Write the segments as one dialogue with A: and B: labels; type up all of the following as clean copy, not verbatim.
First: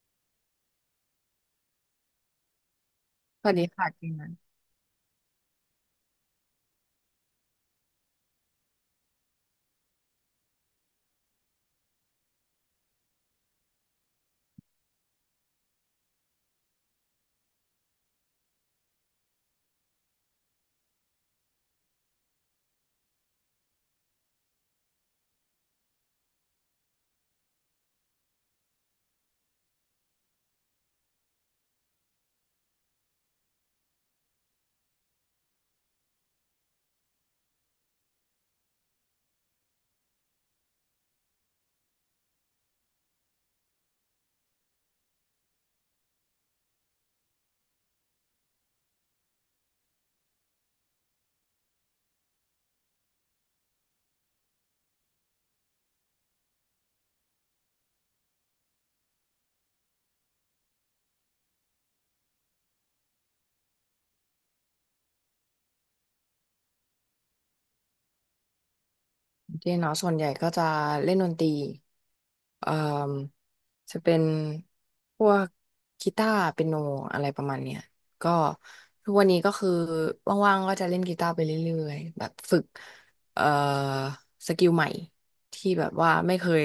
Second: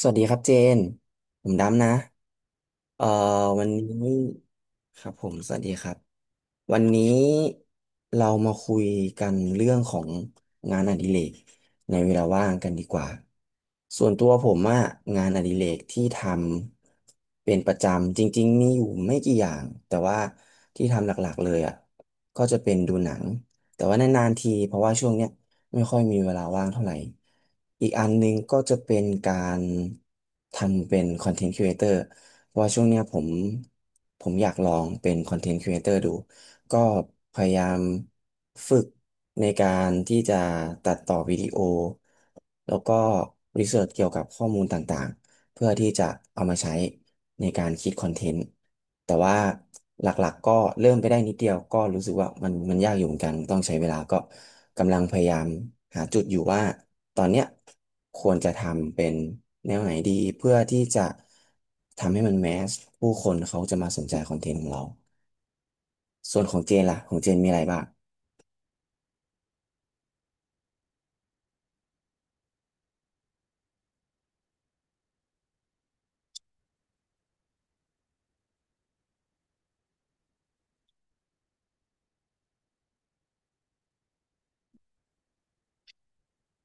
A: สวัสดีครับเจน ผมดำนะเอ่อ
B: สวัส
A: วั
B: ดี
A: น
B: ค่ะเจ
A: นี้
B: นนะ
A: ครับผมสวัสดีครับ วันนี้เรามาคุยกันเรื่องของงานอดิเรกในเวลาว่างกันดีกว่าส่วนตัวผมอะงานอดิเรกที่ทำเป็นประจำจริงๆมีอยู่ไม่กี่อย่างแต่ว่าที่ทำหลักๆเลยอะก็จะเป็นดูหนังแต่ว่านานๆทีเพราะว่าช่วงเนี้ยไม่ค่อยมีเวลาว่างเท่าไหร่อีกอันหนึงก็จะเป็นการทำเป็นคอนเทนต์ครีเอเตอร์เพราะว่าช่วงเนี้ยผมอยากลองเป็นคอนเทนต์ครีเอเตอร์ดู ก็พยายามฝึกในการที่จะตัดต่อวิดีโอแล้วก็รีเสิร์ชเกี่ยวกับข้อมูลต่างๆเพื่อที่จะเอามาใช้ในการคิดคอนเทนต์แต่ว่าหลักๆก็เริ่มไปได้นิดเดียวก็รู้สึกว่ามันยากอยู่เหมือนกันต้องใช้เวลาก็กำลังพยายามหาจุดอยู่ว่าตอนเนี้ยควรจะทำเป็นแนวไหนดีเพื่อที่จะทำให้มันแมสผู้คนเขาจะมาสนใจคอนเทนต์ของเรา ส่วนของเจนล่ะของเจนมีอะไรบ้าง
B: เจนเนาะส่วนใหญ่ก็จะเล่นดนตรีเอ่อจะเป็นพวกกีตาร์เปียโนอะไรประมาณเนี้ยก็ทุกวันนี้ก็คือว่างๆก็จะเล่นกีตาร์ไปเรื่อยๆแบบฝึกเอ่อสกิลใหม่ที่แบบว่าไม่เคย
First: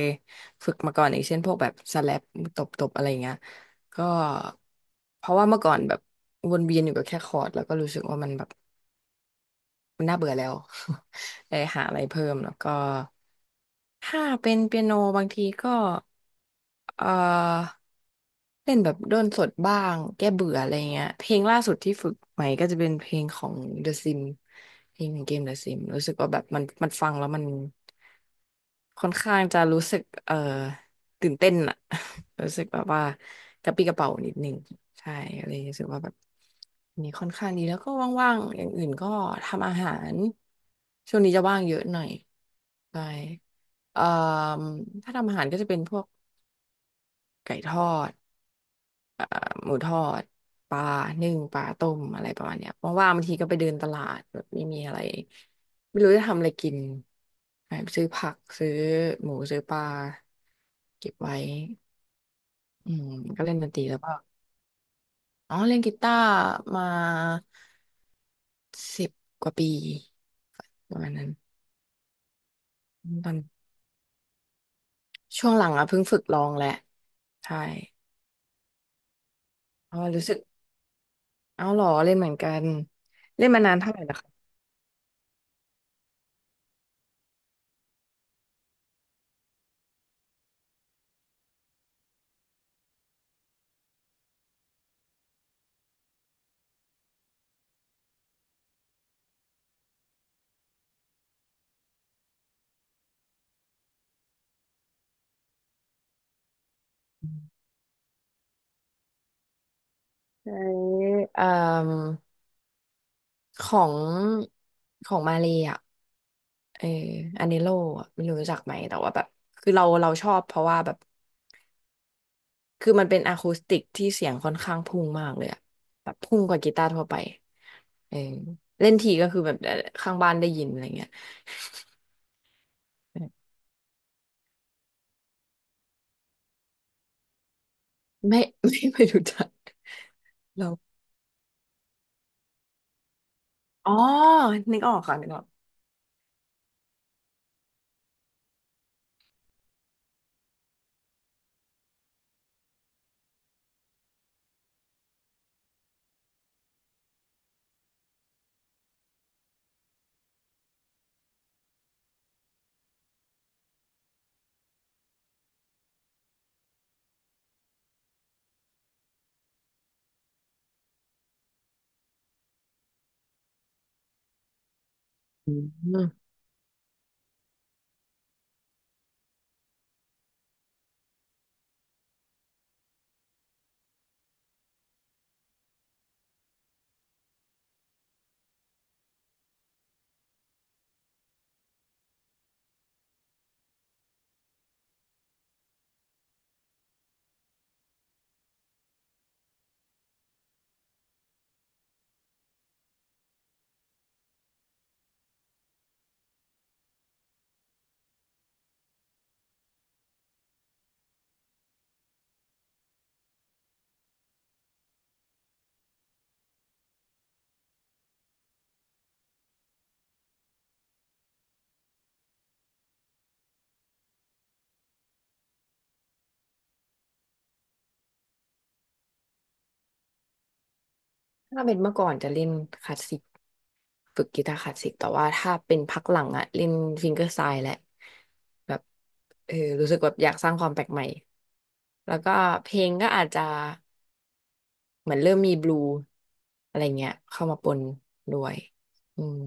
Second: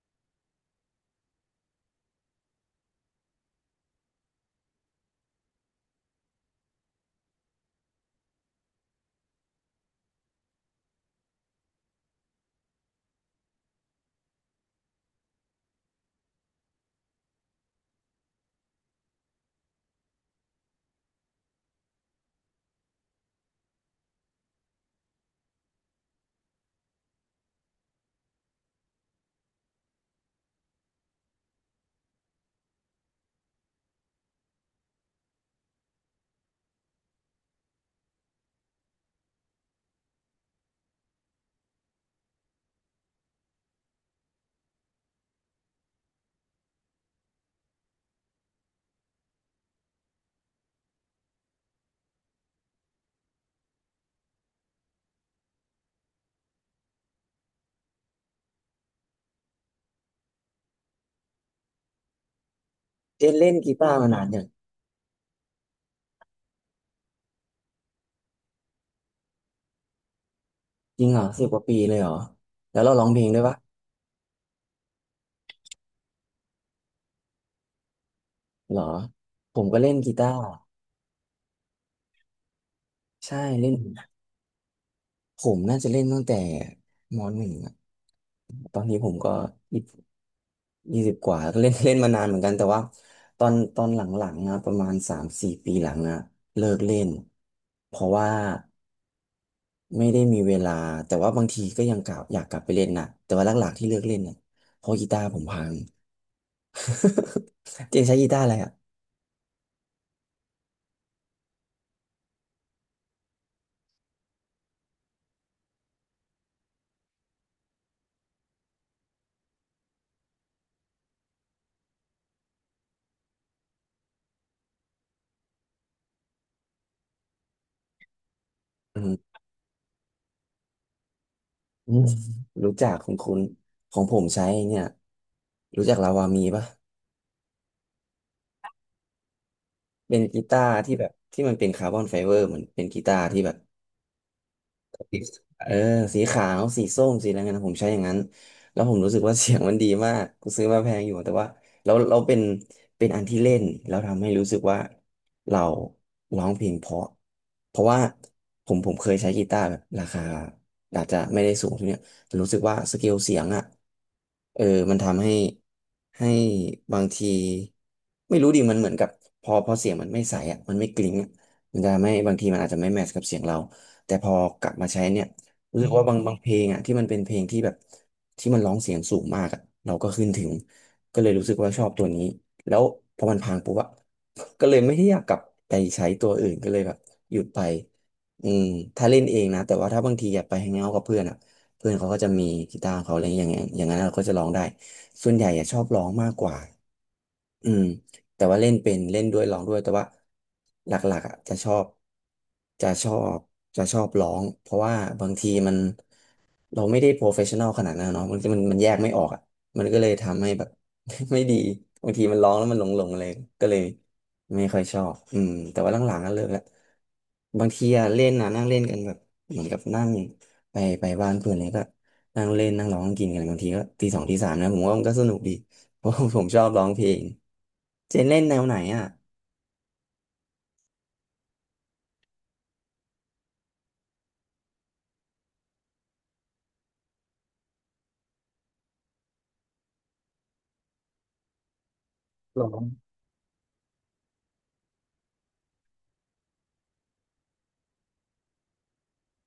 B: ฝึกมาก่อนอย่างเช่นพวกแบบสแลปตบๆอะไรเงี้ยก็เพราะว่าเมื่อก่อนแบบวนเวียนอยู่กับแค่คอร์ดแล้วก็รู้สึกว่ามันแบบ มันน่าเบื่อแล้ว เลยหาอะไรเพิ่มแล้วก็ ถ้าเป็นเปียโนบางทีก็เอ่อเล่นแบบด้นสดบ้างแก้เบื่ออะไรเงี้ยเพลงล่าสุดที่ฝึกใหม่ก็จะเป็นเพลงของ The Sim เพลงของเกม The Sim รู้สึกว่าแบบมันฟังแล้วมันค่อนข้างจะรู้สึกตื่นเต้นอะ รู้สึกแบบว่ากระปรี้กระเป๋านิดนึงใช่เลยรรู้สึกว่าแบบอันนี้ค่อนข้างดีแล้วก็ว่างๆอย่างอื่นก็ทำอาหารช่วงนี้จะว่างเยอะหน่อยใช่ เอ่อถ้าทำอาหารก็จะเป็นพวกไก่ทอดเอ่อหมูทอดปลานึ่งปลาต้มอะไรประมาณเนี้ยว่างๆบางทีก็ไปเดินตลาดแบบไม่มีอะไรไม่รู้จะทำอะไรกินไปซื้อผักซื้อหมูซื้อปลาเก็บไว้อืม
A: เจน
B: ก็
A: เล่
B: เล่
A: น
B: นดน
A: กี
B: ตรี
A: ตาร์
B: แล้ว
A: มา
B: ก็
A: นานอย่าง
B: อ๋อเล่นกีตาร์มา10 กว่าปีประ
A: จริ
B: มา
A: ง
B: ณ
A: เหรอ
B: นั้น
A: 10 กว่าปีเลยเหรอแล้วเราร้องเพล
B: ต
A: ง
B: อน
A: ด้วยปะ
B: ช่วงหลังอ่ะเพิ่งฝึกร้องแหละใช่
A: เหรอผมก็เล่
B: เพ
A: น
B: ราะว่า
A: กี
B: รู้
A: ตา
B: สึก
A: ร์
B: เอาเหรอเล่นเหมือนกัน
A: ใช่
B: เล่นมา
A: เล่
B: นา
A: น
B: นเท่าไหร่นะคะ
A: ผมน่าจะเล่นตั้งแต่ม.1อะตอนนี้ผมก็ยี่สิบยี่สิบกว่าก็เล่น เล่นมานานเหมือนกันแต่ว่าตอนหลังๆนะประมาณ3-4 ปีหลังอะเลิกเล่นเพราะว่าไม่ได้มีเวลาแต่ว่าบางทีก็ยังกลับอยากกลับไปเล่นนะแต่ว่าหลักๆที่เลิกเล่นเนี่ยเพราะกีตาร์ผมพัง เจนใช้กีตาร์อะไรอ่ะ
B: ใช้เอ่มของของมาเลยอ่ะเอออันเนโลอะไม่รู้รู้จักไหมแต่ว่าแบบคือเราชอบเพราะว่าแบบคือมันเป็นอะคูสติกที่เสียงค่อนข้างพุ่งมากเลยอะแบบพุ่งกว่ากีตาร์ทั่วไปเออเล่น
A: อื
B: ทีก็
A: ม
B: คือแบบข้างบ้านได้ยินอะไรเงี้ย
A: อืมรู้จักคุณ
B: เออ
A: คุณของผมใช้เนี่ยรู้จักลาวามีปะ
B: ไม่ ไม่รู้จัก
A: เป็นกีตา
B: เรา
A: ร์ที่แบบที่มันเป็นคาร์บอนไฟเบอร์เหมือนเป็นกีตาร์ที่แบบ
B: อ๋อนึกออกค่ะ
A: สี
B: นึกออก
A: เออสีขาวสีส้มสีอะไรเงี้ยนะผมใช้อย่างนั้นแล้วผมรู้สึกว่า เสียงมันดีมากกูซื้อมาแพงอยู่แต่ว่าเราเป็นอันที่เล่นแล้วทำให้รู้สึกว่าเราร้องเพลงเพราะเพราะว่าผมเคยใช้กีตาร์แบบราคาอาจจะไม่ได้สูงเท่าเนี้ยแต่รู้สึกว่าสเกลเสียงอ่ะเออมันทำให้ให้บางทีไม่รู้ดิมันเหมือนกับพอเสียงมันไม่ใสอ่ะมันไม่กลิ้งอะมันจะไม่บางทีมันอาจจะไม่แมทช์กับเสียงเรา แต่พอกลับมาใช้เนี่ย
B: อื
A: รู้สึกว่าบาง
B: ม
A: บางเพลงอ่ะที่มันเป็นเพลงที่แบบที่มันร้องเสียงสูงมากอ่ะเราก็ขึ้นถึงก็เลยรู้สึกว่าชอบตัวนี้แล้วพอมันพังปุ๊บอะ ก็เลยไม่ได้อยากกลับไปใช้ตัวอื่นก็เลยแบบหยุดไปอืมถ้าเล่นเองนะแต่ว่าถ้าบางทีอยากไปแฮงเอาท์กับเพื่อนอ่ะเพื่อนเขาก็จะมีกีตาร์ของเขาอะไรอย่างเงี้ยอย่างนั้นเราก็จะร้องได้ส่วนใหญ่อะชอบร้องมากกว่าอืม แต่ว่าเล่นเป็นเล่นด้วยร้องด้วยแต่ว่าหลักๆอ่ะจะชอบจะชอบร้องเพราะว่าบางทีมัน เราไม่ได้โปรเฟชชั่นอลขนาดนั้นเนาะมันแยกไม่ออกอ่ะมันก็เลยทำให้แบบ ไม่ดีบางทีมันร้องแล้วมันหลงหลงอะไรก็เลยไม่ค่อยชอบอืมแต่ว่าหลังๆก็เลิกละบางทีอะเล่นนะนั่งเล่นกันแบบเหมือนกับนั่งไปบ้านเพื่อนเลยก็นั่งเล่นนั่งร้องกินกันบางทีก็ตี 2 ตี 3นะผมว่ามันก็สนุกดีเพราะ ผมชอบร้องเพลงเจนเล่นแนวไหนอ่ะ
B: ถ้าเป็นเมื่อก่อนจะเล่นคลาสสิก ฝึกกีตาร์คลาสสิกแต่ว่าถ้าเป็นพักหลังอะเล่นฟิงเกอร์สไตล์แหละแบบเออรู้สึกแบบอยากสร้างความแปลกใหม่แล้วก็
A: ร้
B: เพ
A: อ
B: ล
A: ง
B: งก็อาจจะเหมือนเริ่มมีบลูอะไรเงี้ยเข้ามาปนด้วยอืม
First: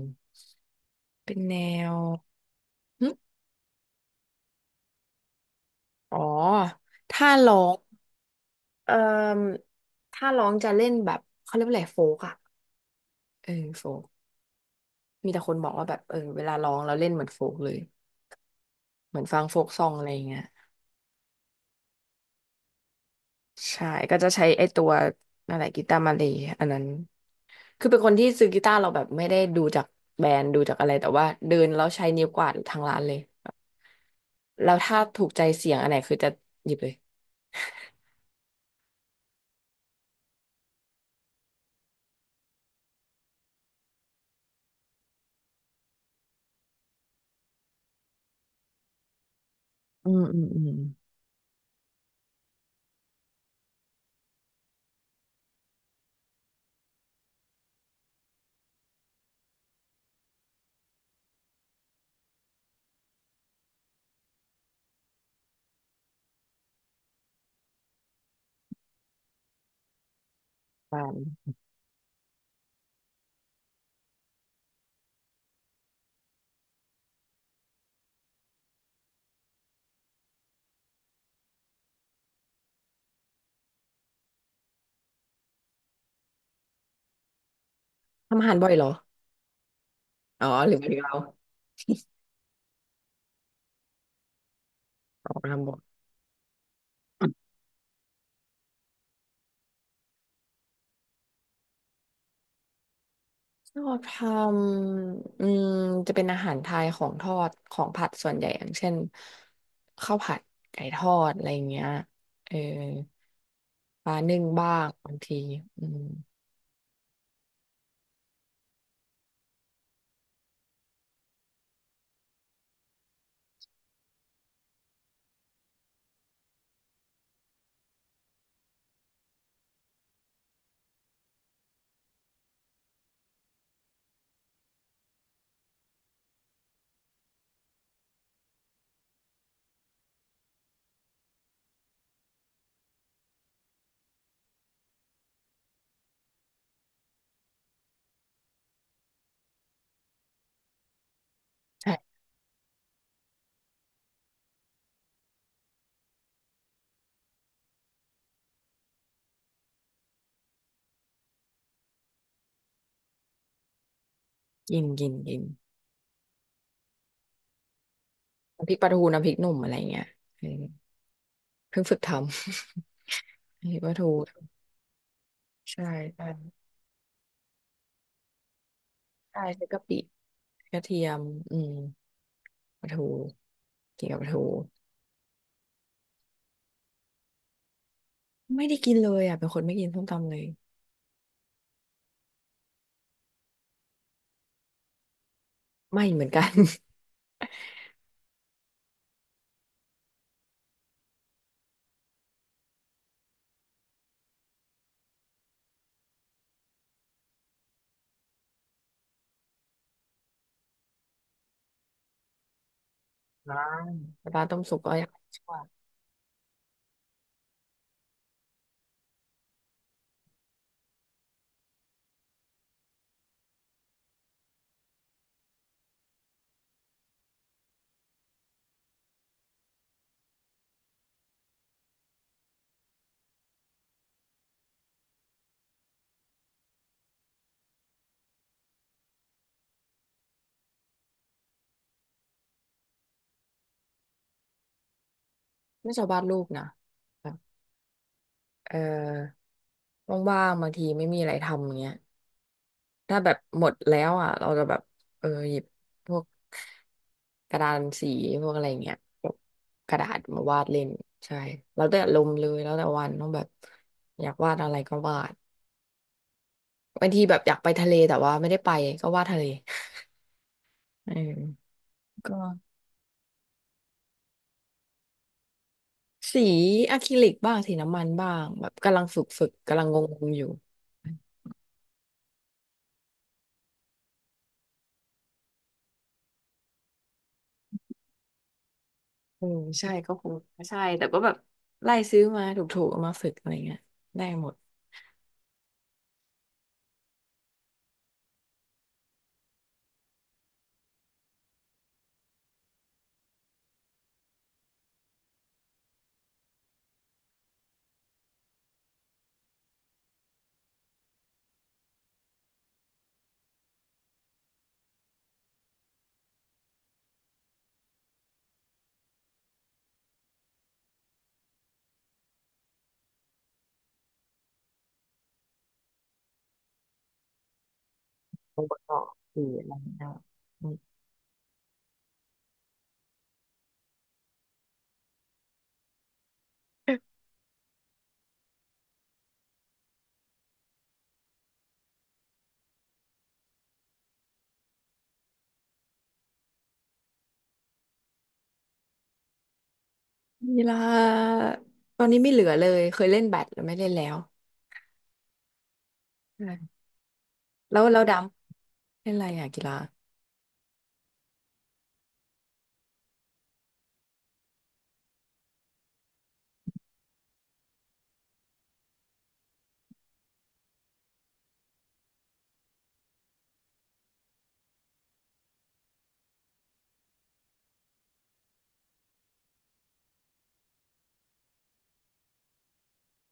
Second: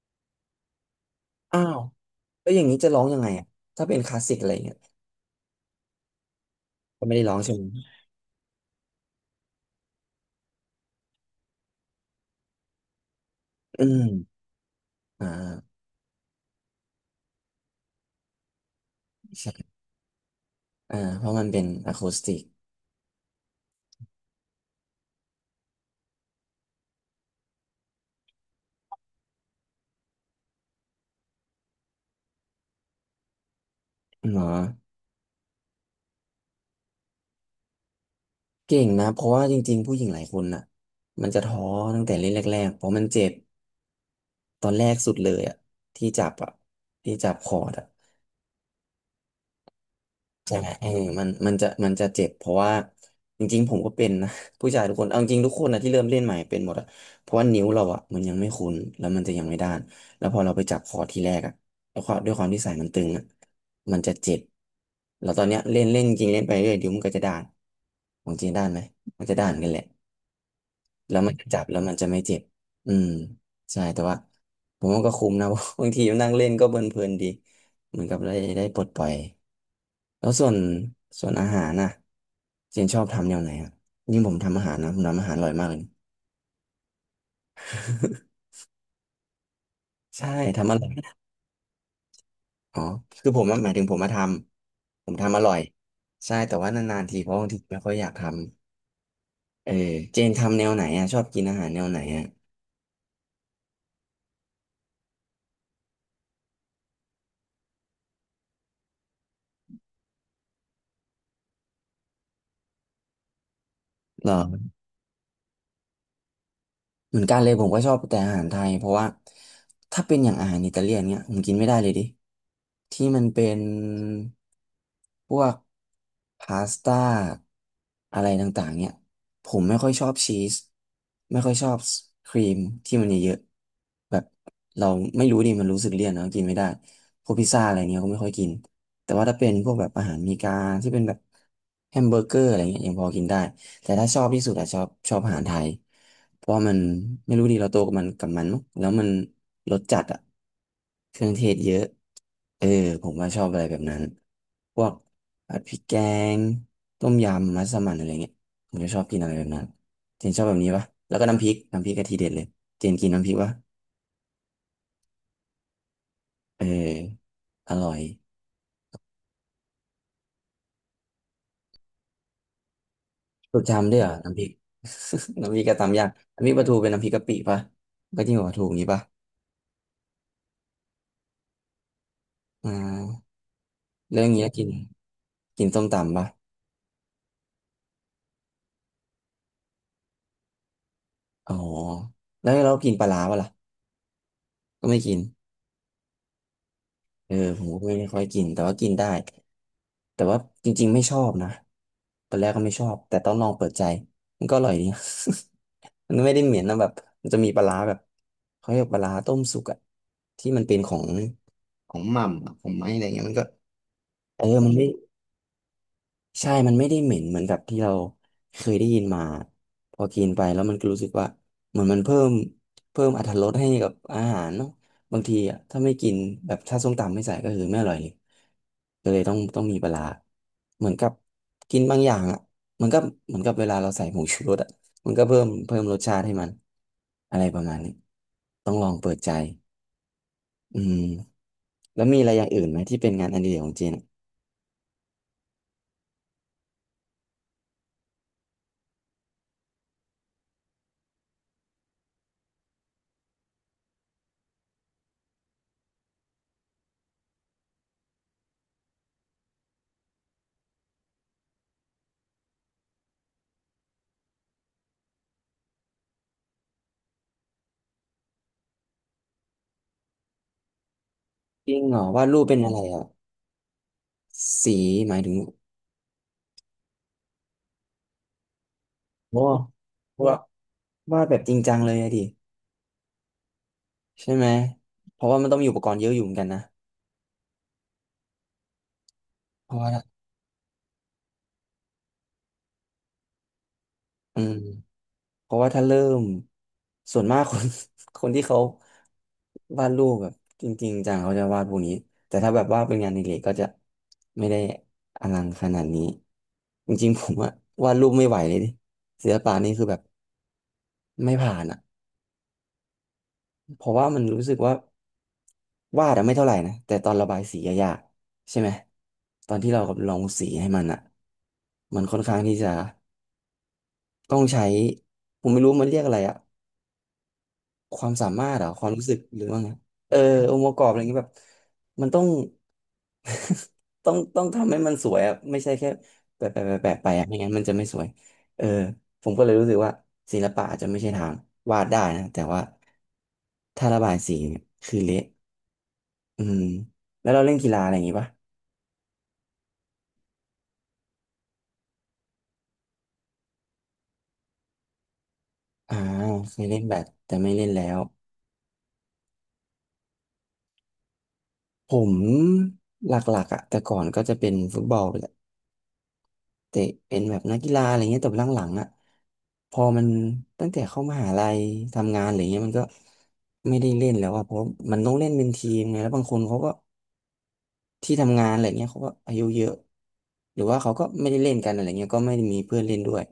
B: เป็นแน
A: อ้าว
B: ว
A: แล้วอย่างนี้จะร้อง
B: หึ
A: ยังไงอ่ะถ้าเป็นคลาสสิกอะไรเงี้ย
B: อ๋อ
A: ก็ไม่ได้
B: ถ้า
A: ร้องใช่
B: ร้อ
A: ไหม
B: งเอ่อถ้าร้องจะเล่นแบบเขาเรียกว่าอะไรโฟกอะเออโฟ
A: อืม
B: ก
A: อ่
B: มีแต่คนบอก
A: า
B: ว่าแบบเออเวลาร้องเราเล่นเหมือนโฟกเลยเหมือนฟังโฟก
A: ใช่
B: ซองอะไรอย่างเงี้ย
A: อ่าเพราะมันเป็นอะคูสติก
B: ใช่ก็จะใช้ไอ้ตัวอะไรกีตาร์มาเลยอันนั้นคือเป็นคนที่ซื้อกีตาร์เราแบบไม่ได้ดูจากแบรนด์ดูจากอะไรแต่ว่าเดินแล้วใช้นิ้วกวาดทางร้านเลยแ
A: เนาะ
B: ล้วถ้าถูกใจเสียงอันไหนคือจะหยิบเลย
A: เก่งนะเพราะว่าจริงๆผู้หญิงหลายคนน่ะมันจะท้อตั้งแต่เล่นแรกๆเพราะมันเจ็บตอนแรกสุดเลยอ่ะที่จับอ่ะที่จับคอร์ดอ่ะ
B: อืมอืม
A: ใช่
B: อื
A: ไหม
B: ม
A: เออมันมันจะมันจะเจ็บเพราะว่าจริงๆผมก็เป็นนะ ผู้ชายทุกคนเอาจริงทุกคนนะที่เริ่มเล่นใหม่เป็นหมดอะเพราะว่านิ้วเราอะมันยังไม่คุ้นแล้วมันจะยังไม่ด้านแล้วพอเราไปจับคอร์ทีแรกอะแล้วความด้วยความที่สายมันตึงอะมันจะเจ็บแล้วตอนเนี้ยเล่นเล่นจริงเล่นไปเรื่อยเดี๋ยวมันก็จะด้านของจริงด้านไหมมันจะด้านกันแหละ
B: บ้าน
A: แล้วมันจะจับแล้วมันจะไม่เจ็บอืมใช่แต่ว่าผมว่าก็คุ้มนะ บางทีนั่งเล่นก็เพลินๆดีเหมือนกับได้ปลดปล่อย แล้วส่วนอาหารน่ะเจนชอบทำแนวไหนอ่ะยิ่งผมทำอาหารนะผมทำอาหารอร่อยมากเลย
B: ทำอาหารบ่อยเหรอ
A: ใช่
B: อ๋อ
A: ทำ
B: ห
A: อ
B: รือ
A: ร่อ
B: ว่า
A: ย
B: เรา
A: อ๋อคือผมอะหมายถึงผมมาทำผม
B: อ๋อ
A: ทำอร่อย
B: ทำบ่อย
A: ใช่แต่ว่านานๆทีเพราะบางทีไม่ค่อยอยากทำเออเจนทำแนวไหนอ่ะชอบกินอาหารแนวไหนอ่ะ
B: ทอดทำอืมจะเป็นอาหารไทยของทอดของผัดส่วนใหญ่อย่างเช่นข้าวผัดไก่ทอดอะไรอย่างเงี้ยเออปลา
A: เหรอ
B: นึ่งบ้างบางทีอืม
A: เหมือนกันเลยผมก็ชอบแต่อาหารไทยเพราะว่าถ้าเป็นอย่างอาหารอิตาเลียนเนี้ยผมกินไม่ได้เลยดิที่มันเป็นพวกพาสต้าอะไรต่างๆเนี่ยผมไม่ค่อยชอบชีสไม่ค่อยชอบครีมที่มันเยอะๆแบบเราไม่รู้ดิมันรู้สึกเลี่ยนเนาะกินไม่ได้พวกพิซซ่าอะไรเงี้ยก็ไม่ค่อยกินแต่ว่าถ้าเป็นพวกแบบอาหารอเมีกาที่เป็นแบบแฮมเบอร์เกอร์อะไรเงี้ยยังพอกินได้ แต่ถ้าชอบที่สุดอะชอบอาหารไทยเพราะว่ามันไม่รู้ดีเราโตกับมันมั้งแล้วมันรสจัดอะเครื่องเทศเยอะ
B: ใช่
A: เออผมว่าชอบอะไรแบบนั้นพวกผัดพริกแกงต้มยำมัสมั่นอะไรเงี้ยผมจะชอบกินอะไรแบบนั้นเจนชอบแบบนี้ปะแล้วก็น้ำพริกน้ำพริกกะทีเด็ดเลยเจนกินน้ำพริกปะ
B: กินกินกิน
A: เอออร่อย
B: น้ำพริกปลาทูน้ำพริกหนุ่มอะไรเงี้ยเออเพิ่งฝึกทำ น้ำ
A: สูต
B: พ
A: ร
B: ริกป
A: จำ
B: ลา
A: ด้วยเหร
B: ทู
A: อน้ำพริก น้ำพริกกะ
B: ใช่
A: ตำยาก
B: ใช่
A: น้ำพริกปลาทูเป็นน้ำพริกกะปิปะก็จิ้มกับปลาทูอย่างนี้ปะ
B: ใช่ใช้กะปิกระเทียมอืม
A: อ่
B: ปลาทู
A: า
B: กินกับ
A: แล้ว
B: ป
A: อ
B: ลา
A: ย่าง
B: ทู
A: เงี้ยกินกินส้มตำปะ
B: ไม่ได้กินเลยอ่ะเป็นคนไม่กินส้มตำเลย
A: อ๋อแล้วเรากินปลาร้าปะล่ะก็ไม่กิน
B: ไม่เหมือนกัน
A: เออผมก็ไม่ค่อยกิน แต่ว่ากินได้ แต่ว่าจริงๆไม่ชอบนะตอนแรกก็ไม่ชอบ แต่ต้องลองเปิดใจ มันก็อร่อยดี มันไม่ได้เหม็นนะแบบมันจะมีปลาร้าแบบเขาเรียกปลาร้าต้มสุกอะที่มันเป็นของของหม่ำอะของไม้อะไรเงี้ยมันก็
B: ร้านแต่ป
A: เอ
B: ลา
A: อ
B: ต้ม
A: มัน
B: สุก
A: ไม่
B: ก็ยังชอบ
A: ใช่มันไม่ได้เหม็นเหมือนกับที่เราเคยได้ยินมาพอกินไปแล้วมันก็รู้สึกว่าเหมือนมันเพิ่มอรรถรสให้กับอาหารเนาะบางทีอะถ้าไม่กินแบบถ้าส้มตำไม่ใส่ก็คือไม่อร่อยเลยก็เลยต้องมีปลาร้าเหมือนกับกินบางอย่างอ่ะมันก็เหมือนกับเวลาเราใส่ผงชูรสอ่ะมันก็เพิ่มรสชาติให้มันอะไรประมาณนี้ต้องลองเปิดใจอืมแล้วมีอะไรอย่างอื่นไหมที่เป็นงานอดิเรกของเจนอะ
B: ไม่ชอบวาดรูปนะแบบเออว่างๆบางทีไม่มีอะไรทำอย่างเงี้ยถ้าแบบหมดแล้วอ่ะเราจะแบบเออหยิบพวกกระดานสีพวกอะไรอย่างเงี้ยแบบกระดาษมาวาดเล่นใช่แล้วแต่ลมณ์เลยแล้วแต่วันต้องแบบอยากวาดอะไรก็วาดบางทีแบบอยากไปทะเลแต่ว่าไม่ได้ไปก็วาดทะเลเอ
A: จ
B: อ
A: ริงเหรอวาด
B: ก็
A: รูปเป็นอะไรอ่ะสีหมายถึง
B: สีอะคริลิกบ้างสีน้ำมันบ้างแบบกำลังฝึก
A: โอ้
B: ฝึกกำลังงง
A: ว่า
B: ๆอยู่
A: วาดแบบจริงจังเลยอะดิใช่ไหมเพราะว่ามันต้องมีอุปกรณ์เยอะอยู่เหมือนกันนะ
B: เออ
A: เพราะว่า
B: ใช่ก็คงใช่แต่ก็แบบไล่ซื้อมาถูกๆเอามาฝึกอะไรเงี้ยได้
A: อื
B: หม
A: ม
B: ด
A: เพราะว่าถ้าเริ่มส่วนมากคน คนที่เขาวาดรูปแบบจริงๆจังเขาจะวาดพวกนี้แต่ถ้าแบบว่าเป็นงานอดิเรกก็จะไม่ได้อลังขนาดนี้จริงๆผมอะวาดรูปไม่ไหวเลยดิศิลปะนี่คือแบบไม่ผ่านอะ เพราะว่ามันรู้สึกว่าวาดอะไม่เท่าไหร่นะแต่ตอนระบายสีอะยากใช่ไหมตอนที่เราลองสีให้มันอะมันค่อนข้างที่จะต้องใช้ผมไม่รู้มันเรียกอะไรอะความสามารถ
B: โอ
A: เหรอ
B: เวอ
A: ค
B: ร
A: วามรู้
B: ์
A: สึกหรื
B: คื
A: อ
B: อ
A: ว่า
B: อะ
A: ไง
B: ไรเงี้ย
A: เออองค์
B: อื
A: ประ
B: ม
A: กอบอะไรเงี้ยแบบมันต้อง ต้องทำให้มันสวยอะไม่ใช่แค่แปะแปะแปะแปะไปอะไม่งั้นมันจะไม่สวยเออผมก็เลยรู้สึกว่าศิลปะอาจจะไม่ใช่ทางวาดได้นะแต่ว่าถ้าระบายสีเนี่ยคือเละ อืมแล้วเราเล่นกีฬาอะไรอย่างงี้ปะ
B: กีฬาตอนนี้ไม่เหลือเลยเคยเล่นแบดแต่ไม่เล่นแล้ว
A: อ่าเคย
B: ใช่
A: เล่นแบดแต่ไม่เล่น
B: แล้
A: แล้
B: ว
A: ว
B: เราดำเล่นอะไรอ่ะกีฬา
A: ผมหลักๆอ่ะแต่ก่อนก็จะเป็นฟุตบอลแหละเตะเป็นแบบนักกีฬาอะไรเงี้ยแต่หลังๆอ่ะพอมันตั้งแต่เข้ามหาลัยทำงานอะไรเงี้ยมันก็ไม่ได้เล่นแล้วอ่ะเพราะมันต้องเล่นเป็นทีมไงแล้วบางคนเขาก็ ที่ทำงานอะไรเงี้ยเขาก็อายุเยอะหรือว่าเขาก็ไม่ได้เล่นกันอะไรเงี้ยก็ไม่ได้มีเพื่อนเล่นด้วย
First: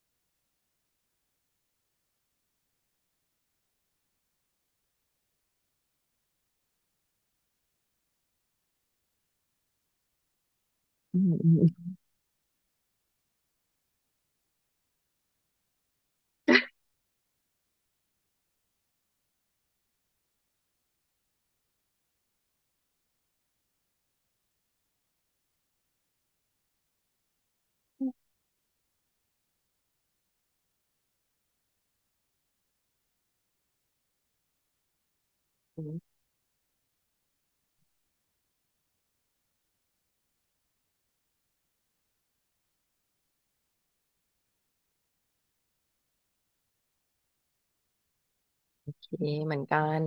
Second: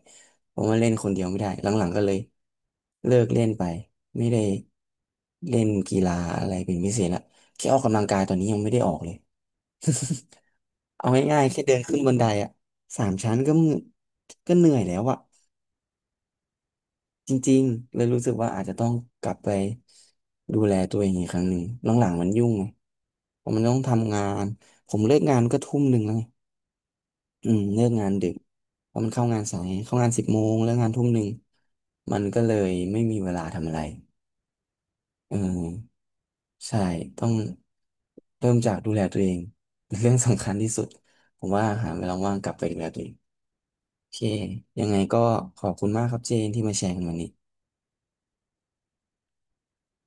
A: ผมว่าเล่นคนเดียวไม่ได้หลังๆก็เลยเลิกเล่นไปไม่ได้เล่นกีฬาอะไรเป็นพิเศษละแค่ออกกำลังกายตอนนี้ยังไม่ได้ออกเลย เอา
B: อืม
A: ง่าย
B: อื
A: ๆแค่เดิน
B: ม
A: ขึ้นบันไดอะ3 ชั้นก็มึก็เหนื่อยแล้วอะจริงๆเลยรู้สึกว่าอาจจะต้องกลับไปดูแลตัวเองอีกครั้งหนึ่งหลังๆมันยุ่งไงผมมันต้องทำงานผมเลิกงานก็ทุ่มหนึ่งแล้วไง อืมเลิกงานดึกเพราะมันเข้างานสายเข้างาน10 โมงเลิกงานทุ่มหนึ่งมันก็เลยไม่มีเวลาทำอะไรเออ
B: อืม
A: ใช่ต้องเริ่มจากดูแลตัวเองเป็นเรื่องสำคัญที่สุดผมว่าหาเวลาว่างกลับไปดูแลตัวเองโอเคยังไงก็ขอบคุณมากครับเจนที่มาแชร์กันวันนี้
B: โอเคเหมือนกัน